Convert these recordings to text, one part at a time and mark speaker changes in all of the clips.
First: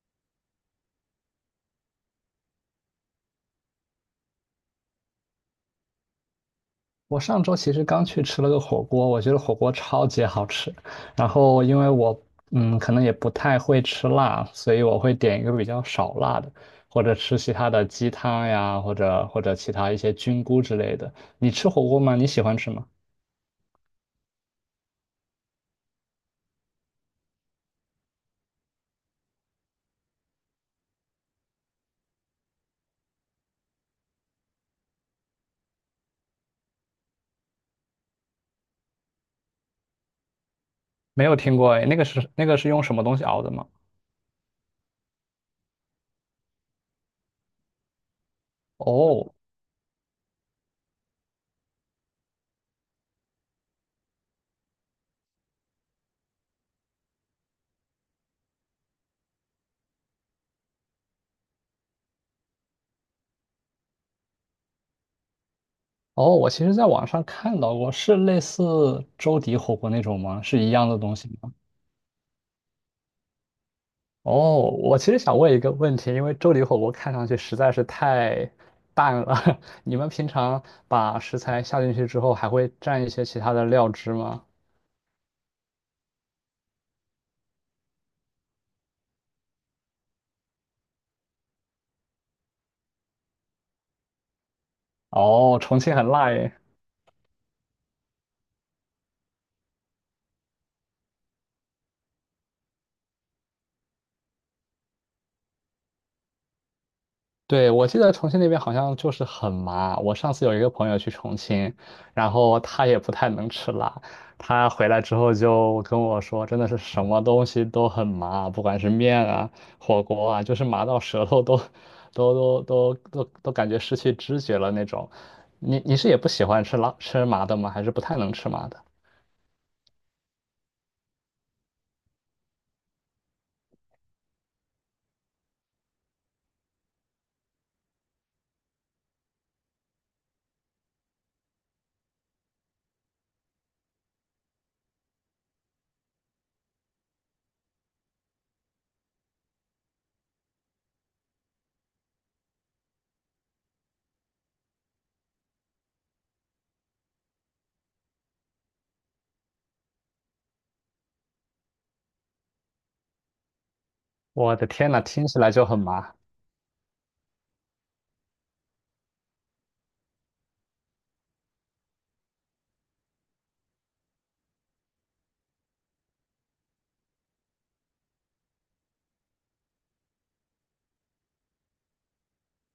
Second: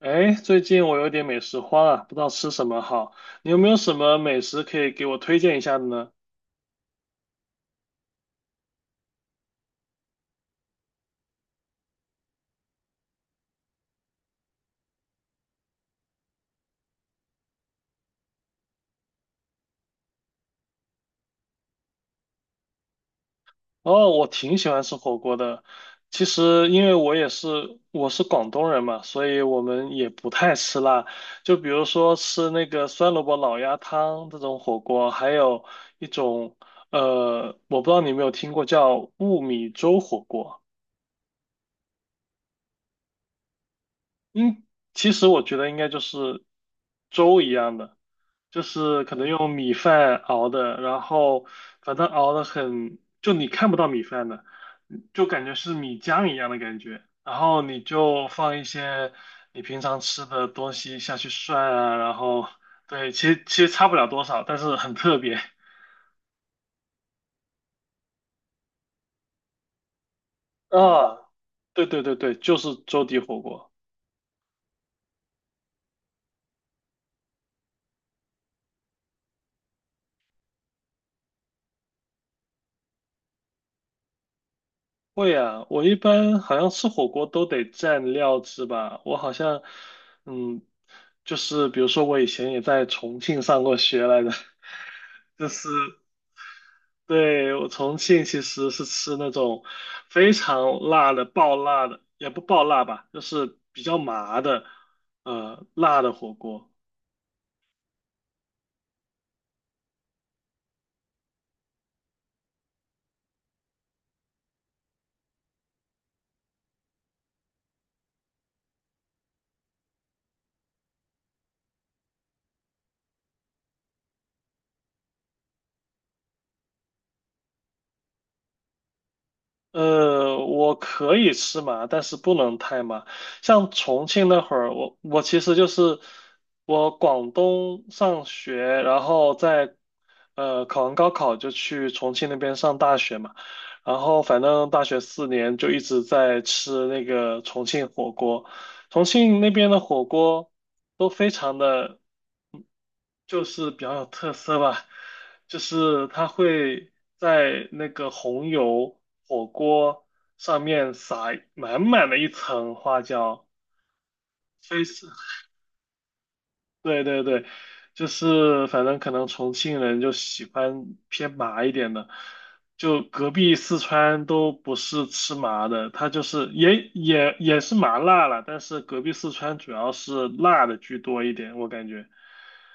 Speaker 1: 哎，最近我有点美食荒啊，不知道吃什么好。你有没有什么美食可以给我推荐一下的呢？
Speaker 2: 我上周其实刚去吃了个火锅，我觉得火锅超级好吃。然后因为我可能也不太会吃辣，所以我会点一个比较少辣的，或者吃其他的鸡汤呀，或者其他一些菌菇之类的。你吃火锅吗？你喜欢吃吗？
Speaker 1: 哦，我挺喜欢吃火锅的。其实因为我是广东人嘛，所以我们也不太吃辣。就比如说吃那个酸萝卜老鸭汤这种火锅，还有一种我不知道你有没有听过叫雾米粥火锅。
Speaker 2: 没有听过诶，那个是用什么东西熬的吗？
Speaker 1: 嗯，其实我觉得应该就是粥一样的。就是可能
Speaker 2: 哦
Speaker 1: 用米饭熬的，然后反正熬的很，就你看不到米饭的，就感觉是米浆一样的感觉。然后你就放一些你平常吃的东西下去涮啊，然后对，其实差不了多少，但是很特别
Speaker 2: 哦，我其实在网上看到过，是类似周底火锅那种吗？是一样的东
Speaker 1: 啊。
Speaker 2: 西吗？
Speaker 1: 对对对对，就是粥底火锅。
Speaker 2: 哦，我其实想问一个问题，因为粥里火锅看上去实在是太淡了，你们平常把食材下进去之后，还会蘸一些其他的料汁吗？
Speaker 1: 会啊，我一般好像吃火锅都得蘸料汁吧。我好像，嗯，就是比如说我以前也在重庆上过学来着。就
Speaker 2: 哦，
Speaker 1: 是
Speaker 2: 重庆很辣耶。
Speaker 1: 对我重庆其实是吃那种非常辣的、爆辣的，也不爆辣吧，就是比较麻的，辣的火锅。
Speaker 2: 对，我记得重庆那边好像就是很麻。我上次有一个朋友去重庆，然后他也不太能吃辣，他回来之后就跟我说，真的是什么东西都很麻，不管是面啊、火锅啊，就是麻到舌头都、都、感觉失去知觉了那种。你是也不喜欢吃辣、吃麻的吗？还是不太能吃麻的？
Speaker 1: 我可以吃麻，但是不能太麻。像重庆那会儿，我其实就是我广东上学，然后在考完高考就去重庆那边上大学嘛，然后反正大学四年就一直在吃那个重庆火锅，重庆那边的火锅都非常的。就是比较有特色吧，就是它会在那个红油火锅上面撒满满的一层花椒，
Speaker 2: 我的
Speaker 1: 非
Speaker 2: 天呐，
Speaker 1: 是，
Speaker 2: 听起来就很麻。
Speaker 1: 对对对，就是反正可能重庆人就喜欢偏麻一点的，就隔壁四川都不是吃麻的，它就是也是麻辣了，但是隔壁四川主要是辣的居多一点，我感觉。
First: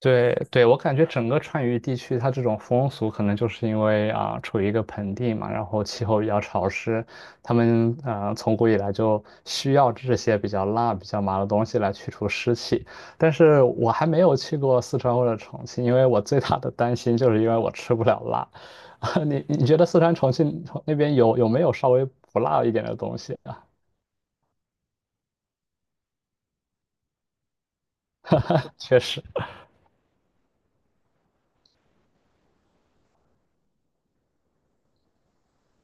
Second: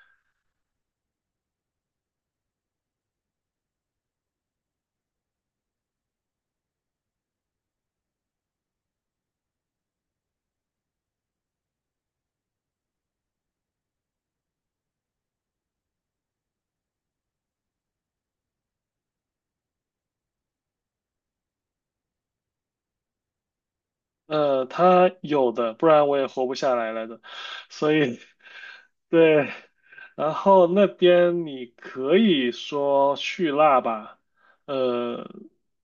Speaker 2: 对对，我感觉整个川渝地区，它这种风俗可能就是因为啊、处于一个盆地嘛，然后气候比较潮湿，他们从古以来就需要这些比较辣、比较麻的东西来去除湿气。但是我还没有去过四川或者重庆，因为我最大的担心就是因为我吃不了辣。啊，你你觉得四川重庆那边有没有稍微不辣一点的东西啊？
Speaker 1: 他有的，不然我也活不下来了的。所以，
Speaker 2: 确实，
Speaker 1: 对，然后那边你可以说去辣吧。呃，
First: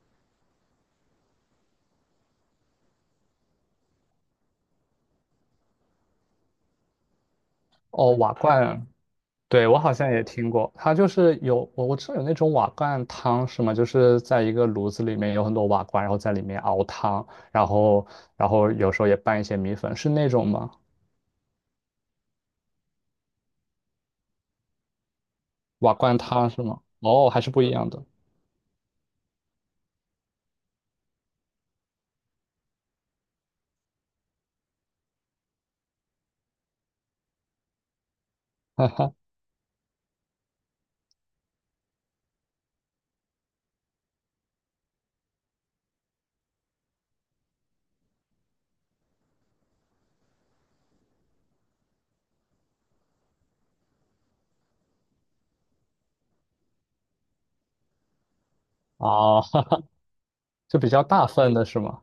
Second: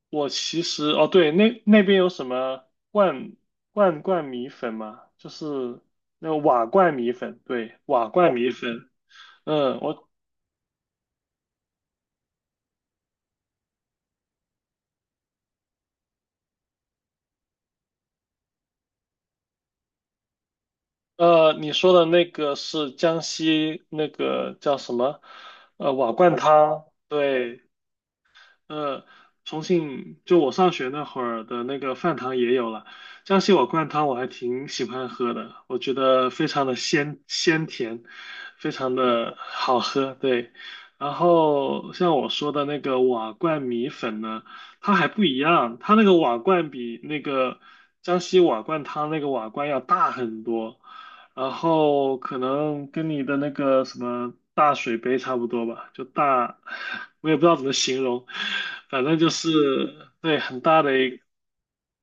Speaker 1: 我其实，哦，对，那边有什么罐罐罐米粉吗？就是那个瓦罐米粉，对，瓦
Speaker 2: 哦，瓦
Speaker 1: 罐米
Speaker 2: 罐。
Speaker 1: 粉。
Speaker 2: 对，
Speaker 1: 嗯，
Speaker 2: 我好
Speaker 1: 我
Speaker 2: 像也听过，它就是有我知道有那种瓦罐汤是吗？就是在一个炉子里面有很多瓦罐，然后在里面熬汤，然后然后有时候也拌一些米粉，是那种吗？
Speaker 1: 你说的那个是江西那个叫什么？
Speaker 2: 瓦
Speaker 1: 瓦
Speaker 2: 罐
Speaker 1: 罐
Speaker 2: 汤是吗？
Speaker 1: 汤，
Speaker 2: 哦，还是不
Speaker 1: 对。
Speaker 2: 一样的
Speaker 1: 呃，重庆就我上学那会儿的那个饭堂也有了，江西瓦罐汤我还挺喜欢喝的，我觉得非常的鲜甜，非常的好喝，对。然后像我说的那个瓦罐米粉呢，它还不一样，它那个瓦罐比那个江西瓦罐汤那个瓦罐要大很多，然后可能跟你的那个什么大水杯差不多吧，就大，我也不知道怎么形容，反正就
Speaker 2: 哦，
Speaker 1: 是对很
Speaker 2: 就
Speaker 1: 大
Speaker 2: 比
Speaker 1: 的
Speaker 2: 较
Speaker 1: 一
Speaker 2: 大份的是吗？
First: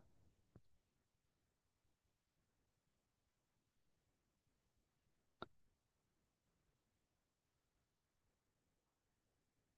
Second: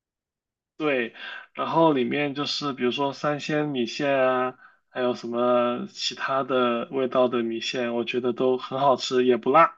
Speaker 1: 对，然后里面就是比如说三鲜米线啊，还有什么其他的味道的米线，我觉得都很好吃，也不辣。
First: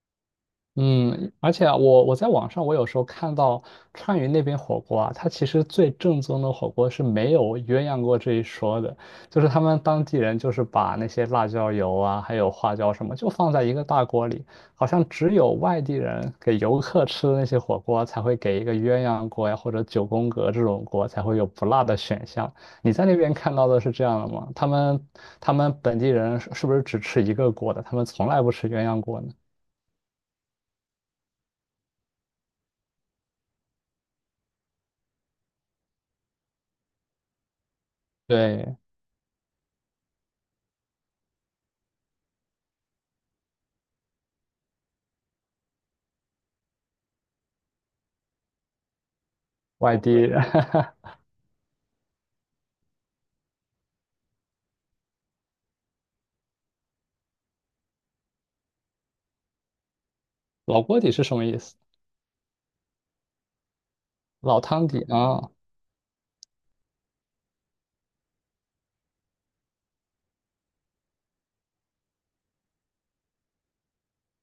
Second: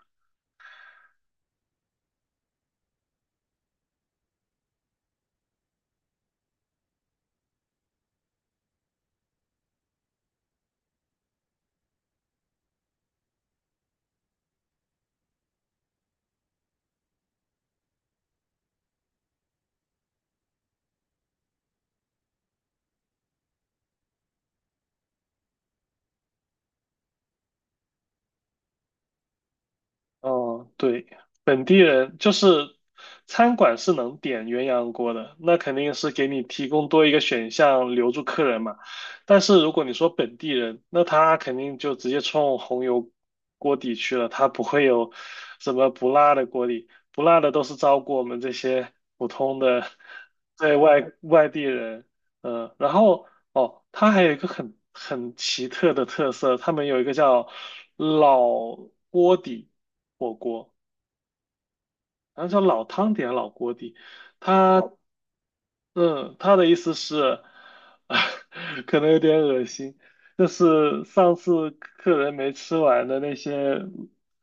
Speaker 2: 嗯，而且啊我在网上我有时候看到川渝那边火锅啊，它其实最正宗的火锅是没有鸳鸯锅这一说的，就是他们当地人就是把那些辣椒油啊，还有花椒什么，就放在一个大锅里，好像只有外地人给游客吃的那些火锅才会给一个鸳鸯锅呀，或者九宫格这种锅才会有不辣的选项。你在那边看到的是这样的吗？他们本地人是不是只吃一个锅的？他们从来不吃鸳鸯锅呢？
Speaker 1: 哦，对，本地人就是餐馆是能点鸳鸯锅的，那肯定是给你提供多一个选项留住客人
Speaker 2: 对。
Speaker 1: 嘛。但是如果你说本地人，那他肯定就直接冲红油锅底去了，他不会有什么不辣的锅底，不辣的都是照顾我们这些普通的
Speaker 2: 外地人，
Speaker 1: 对外 外地人。嗯，然后哦，它还有一个很奇特的特色，他们有一个叫老锅底。火锅，
Speaker 2: 老锅底是什么意思？
Speaker 1: 然后叫老汤底还是老锅底？
Speaker 2: 老
Speaker 1: 他，
Speaker 2: 汤底啊！
Speaker 1: 嗯，他的意思是，可能有点恶心，就是上次客人没吃完的那些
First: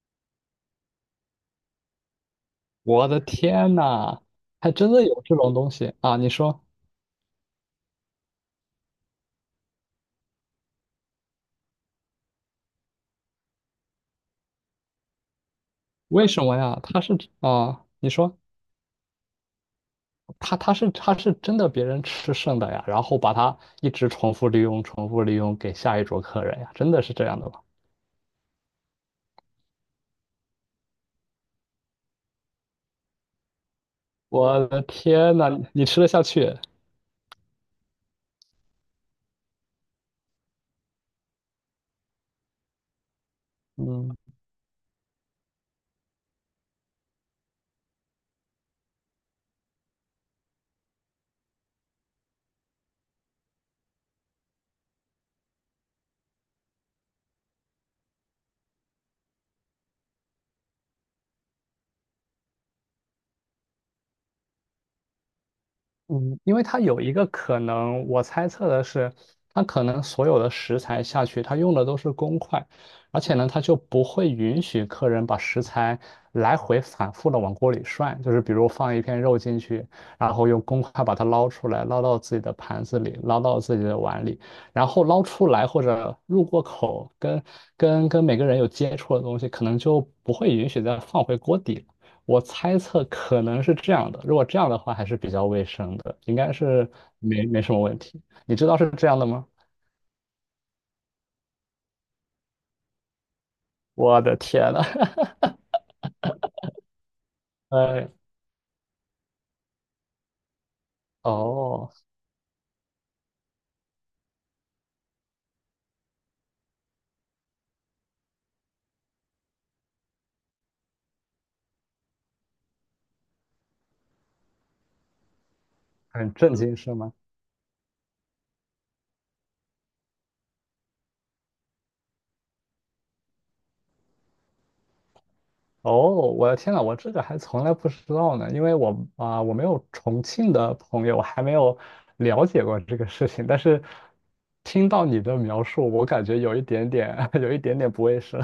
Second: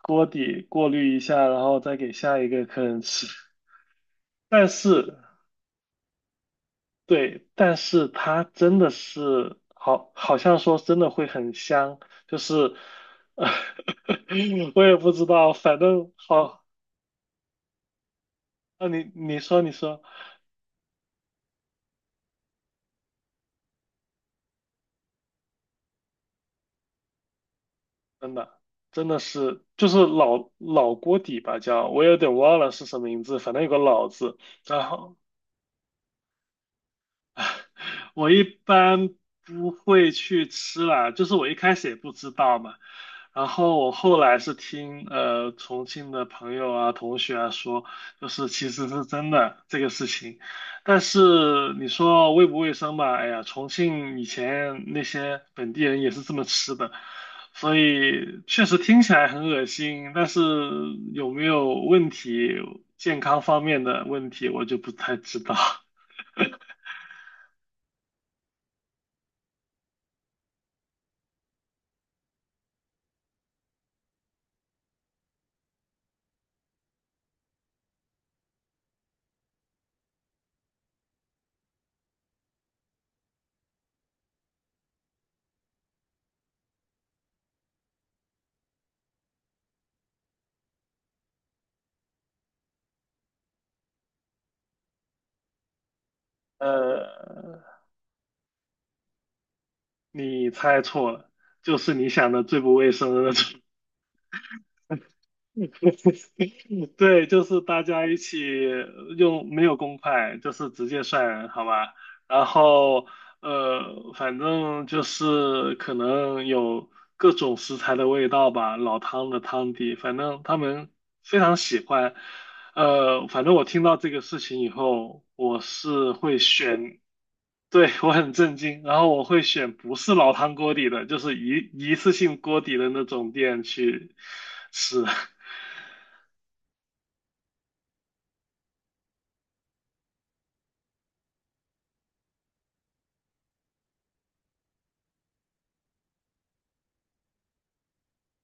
Speaker 1: 锅底过滤一下，然后再给下一个客人
Speaker 2: 我的
Speaker 1: 吃。
Speaker 2: 天呐，
Speaker 1: 但
Speaker 2: 还真的
Speaker 1: 是，
Speaker 2: 有这种东西啊！你说
Speaker 1: 对，但是它真的是好，好像说真的会很香，就是，我也不知道，反正
Speaker 2: 为什么
Speaker 1: 好，
Speaker 2: 呀？它是啊，你说
Speaker 1: 啊，你说你说。
Speaker 2: 它它是它是真的别人吃剩的呀，然后把它一直重复利用、重复利用给下一桌客人呀，真的是这样的吗？
Speaker 1: 真的，真的是就是老锅底吧，叫我有点忘了是什么名字，反正有个老字，
Speaker 2: 我的
Speaker 1: 然后
Speaker 2: 天呐，你吃得下去？
Speaker 1: 我一般不会去吃啦，就是我一开始也不知道嘛，然后我
Speaker 2: 嗯，
Speaker 1: 后来是听重庆的朋友啊、同学啊说，就是其实是真的这个事情，但是你说卫不卫生吧，哎呀，重庆以前那些本地人也是这么吃的，所以确实听起来很恶心，但是有没有问题，健康方面的问题我就不太知道。
Speaker 2: 嗯，因为它有一个可能，我猜测的是，它可能所有的食材下去，它用的都是公筷，而且呢，它就不会允许客人把食材来回反复的往锅里涮，就是比如放一片肉进去，然后用公筷把它捞出来，捞到自己的盘子里，捞到自己的碗里，然后捞出来或者入过口，跟每个人有接触的东西，可能就不会允许再放回锅底，我猜测可能是这样的，如果这样的话还是比较卫生的，应该是
Speaker 1: 呃，
Speaker 2: 没什么问题。你知道是这样的吗？
Speaker 1: 你猜错了，就是你想的最不卫生的那种。
Speaker 2: 我的天呐，
Speaker 1: 对，就是 大家
Speaker 2: 呃，
Speaker 1: 一起用没有公筷，就是直接算，好
Speaker 2: 哦，
Speaker 1: 吧？然后反正就是可能有各种食材的味道吧，老汤的汤底，反正他们非常喜欢。反正我听到这个事情以后，我是
Speaker 2: 很
Speaker 1: 会
Speaker 2: 震惊是
Speaker 1: 选，
Speaker 2: 吗？
Speaker 1: 对，我很震惊，然后我会选不是老汤锅底的，就是一次性锅底的那种店去吃。
Speaker 2: 哦，我的天呐，我这个还从来不知道呢，因为我啊、我没有重庆的朋友，我还没有了解过这个事情，但是听到你的描述，我感觉有一点点，有一点点不卫生。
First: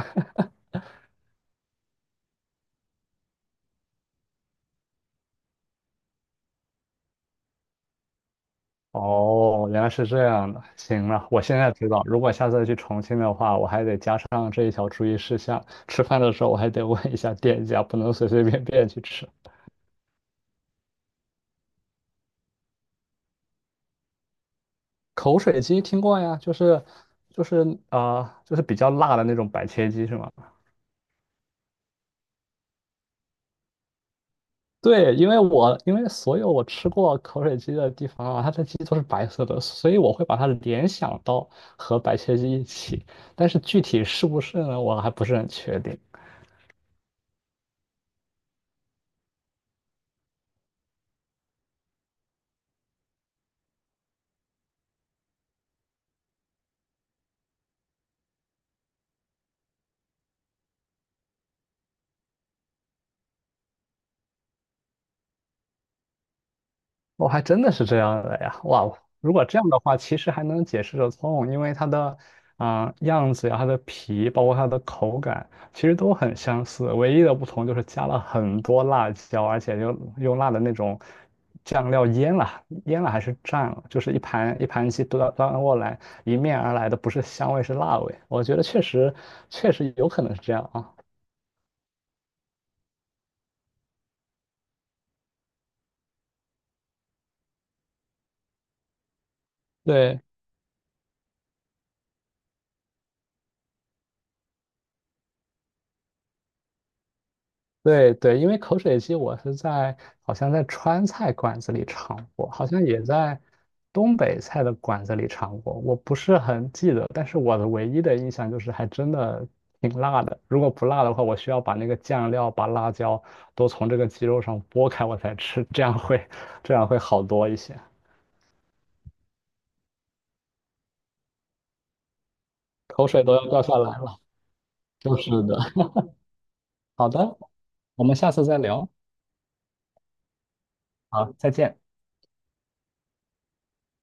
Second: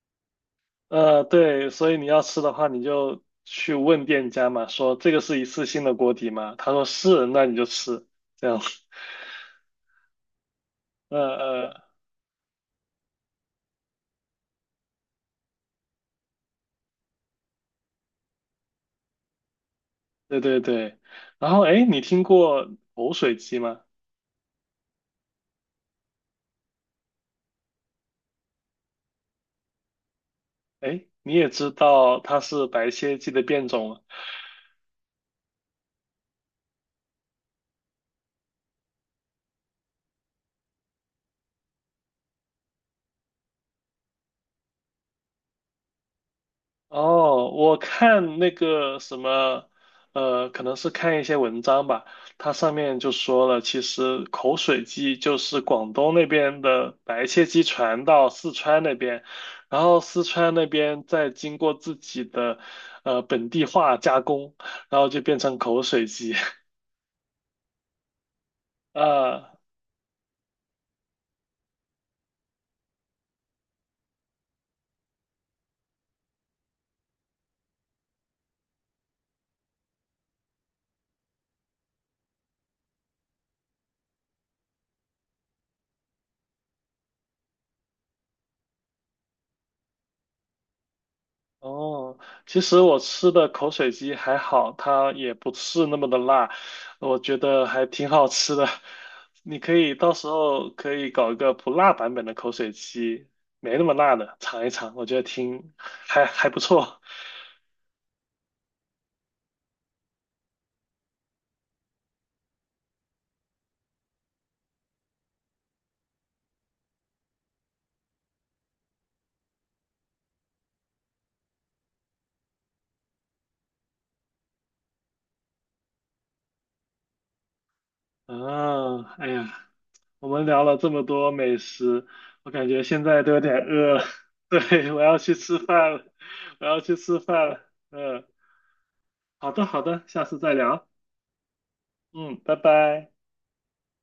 Speaker 1: 对，所以你要吃的话，你就去问店家嘛，说这个是一次性的锅底吗？他说是，那你就吃，这样。
Speaker 2: 哦，原来是这样的。行
Speaker 1: 呃
Speaker 2: 了，我现在
Speaker 1: 呃，
Speaker 2: 知道，如果下次去重庆的话，我还得加上这一条注意事项。吃饭的时候，我还得问一下店家，不能随随便便去吃。
Speaker 1: 对对对。然后，哎，你听过口水鸡吗？
Speaker 2: 口水鸡听过呀，就是啊、就是比较辣的那种白切鸡是吗？
Speaker 1: 哎，你也知道它是白切鸡的变种了。
Speaker 2: 对，因为我因为所有我吃过口水鸡的地方啊，它的鸡都是白色的，所以我会把它联想到和白切鸡一起。但是具体是不是呢，我还不是很确定。
Speaker 1: 哦，我看那个什么，可能是看一些文章吧，它上面就说了，其实口水鸡就是广东那边的白切鸡传到四川那边，然后四川那边再经过自己的本地化加工，然后就变成口水鸡
Speaker 2: 我还真的是这样的呀！哇 哦，
Speaker 1: 啊。
Speaker 2: 如果这样的话，其实还能解释得通，因为它的啊、样子呀、它的皮，包括它的口感，其实都很相似。唯一的不同就是加了很多辣椒，而且又用辣的那种酱料腌了，腌了还是蘸了，就是一盘一盘鸡端端过来，迎面而来的不是香味，是辣味。我觉得确实有可能是这样啊。
Speaker 1: 哦，其实我吃的口水鸡还好，它也不是那么的辣，我觉得还挺好吃的。你可以到
Speaker 2: 对。
Speaker 1: 时候可以搞一个不辣版本的口水鸡，没那么辣的，尝一尝，我觉得挺还不错。
Speaker 2: 对对，因为口水鸡我是在好像在川菜馆子里尝过，好像也在东北菜的馆子里尝过，我不是很记得，但是我的唯一的印象就是还真的挺辣的。如果不辣的话，我需要把那个酱料、把辣椒都从这个鸡肉上剥开我才吃，这样会好多一些，
Speaker 1: 啊，哎呀，我们聊了这么多美食，我感觉现
Speaker 2: 口
Speaker 1: 在
Speaker 2: 水
Speaker 1: 都
Speaker 2: 都
Speaker 1: 有
Speaker 2: 要
Speaker 1: 点
Speaker 2: 掉下来
Speaker 1: 饿了。
Speaker 2: 了。
Speaker 1: 对，我
Speaker 2: 就
Speaker 1: 要
Speaker 2: 是
Speaker 1: 去
Speaker 2: 的，
Speaker 1: 吃饭了，我要去
Speaker 2: 好
Speaker 1: 吃
Speaker 2: 的，
Speaker 1: 饭了。
Speaker 2: 我们
Speaker 1: 嗯，
Speaker 2: 下次再聊，
Speaker 1: 好的好的，下次再聊。
Speaker 2: 好，再见。
Speaker 1: 嗯，拜拜。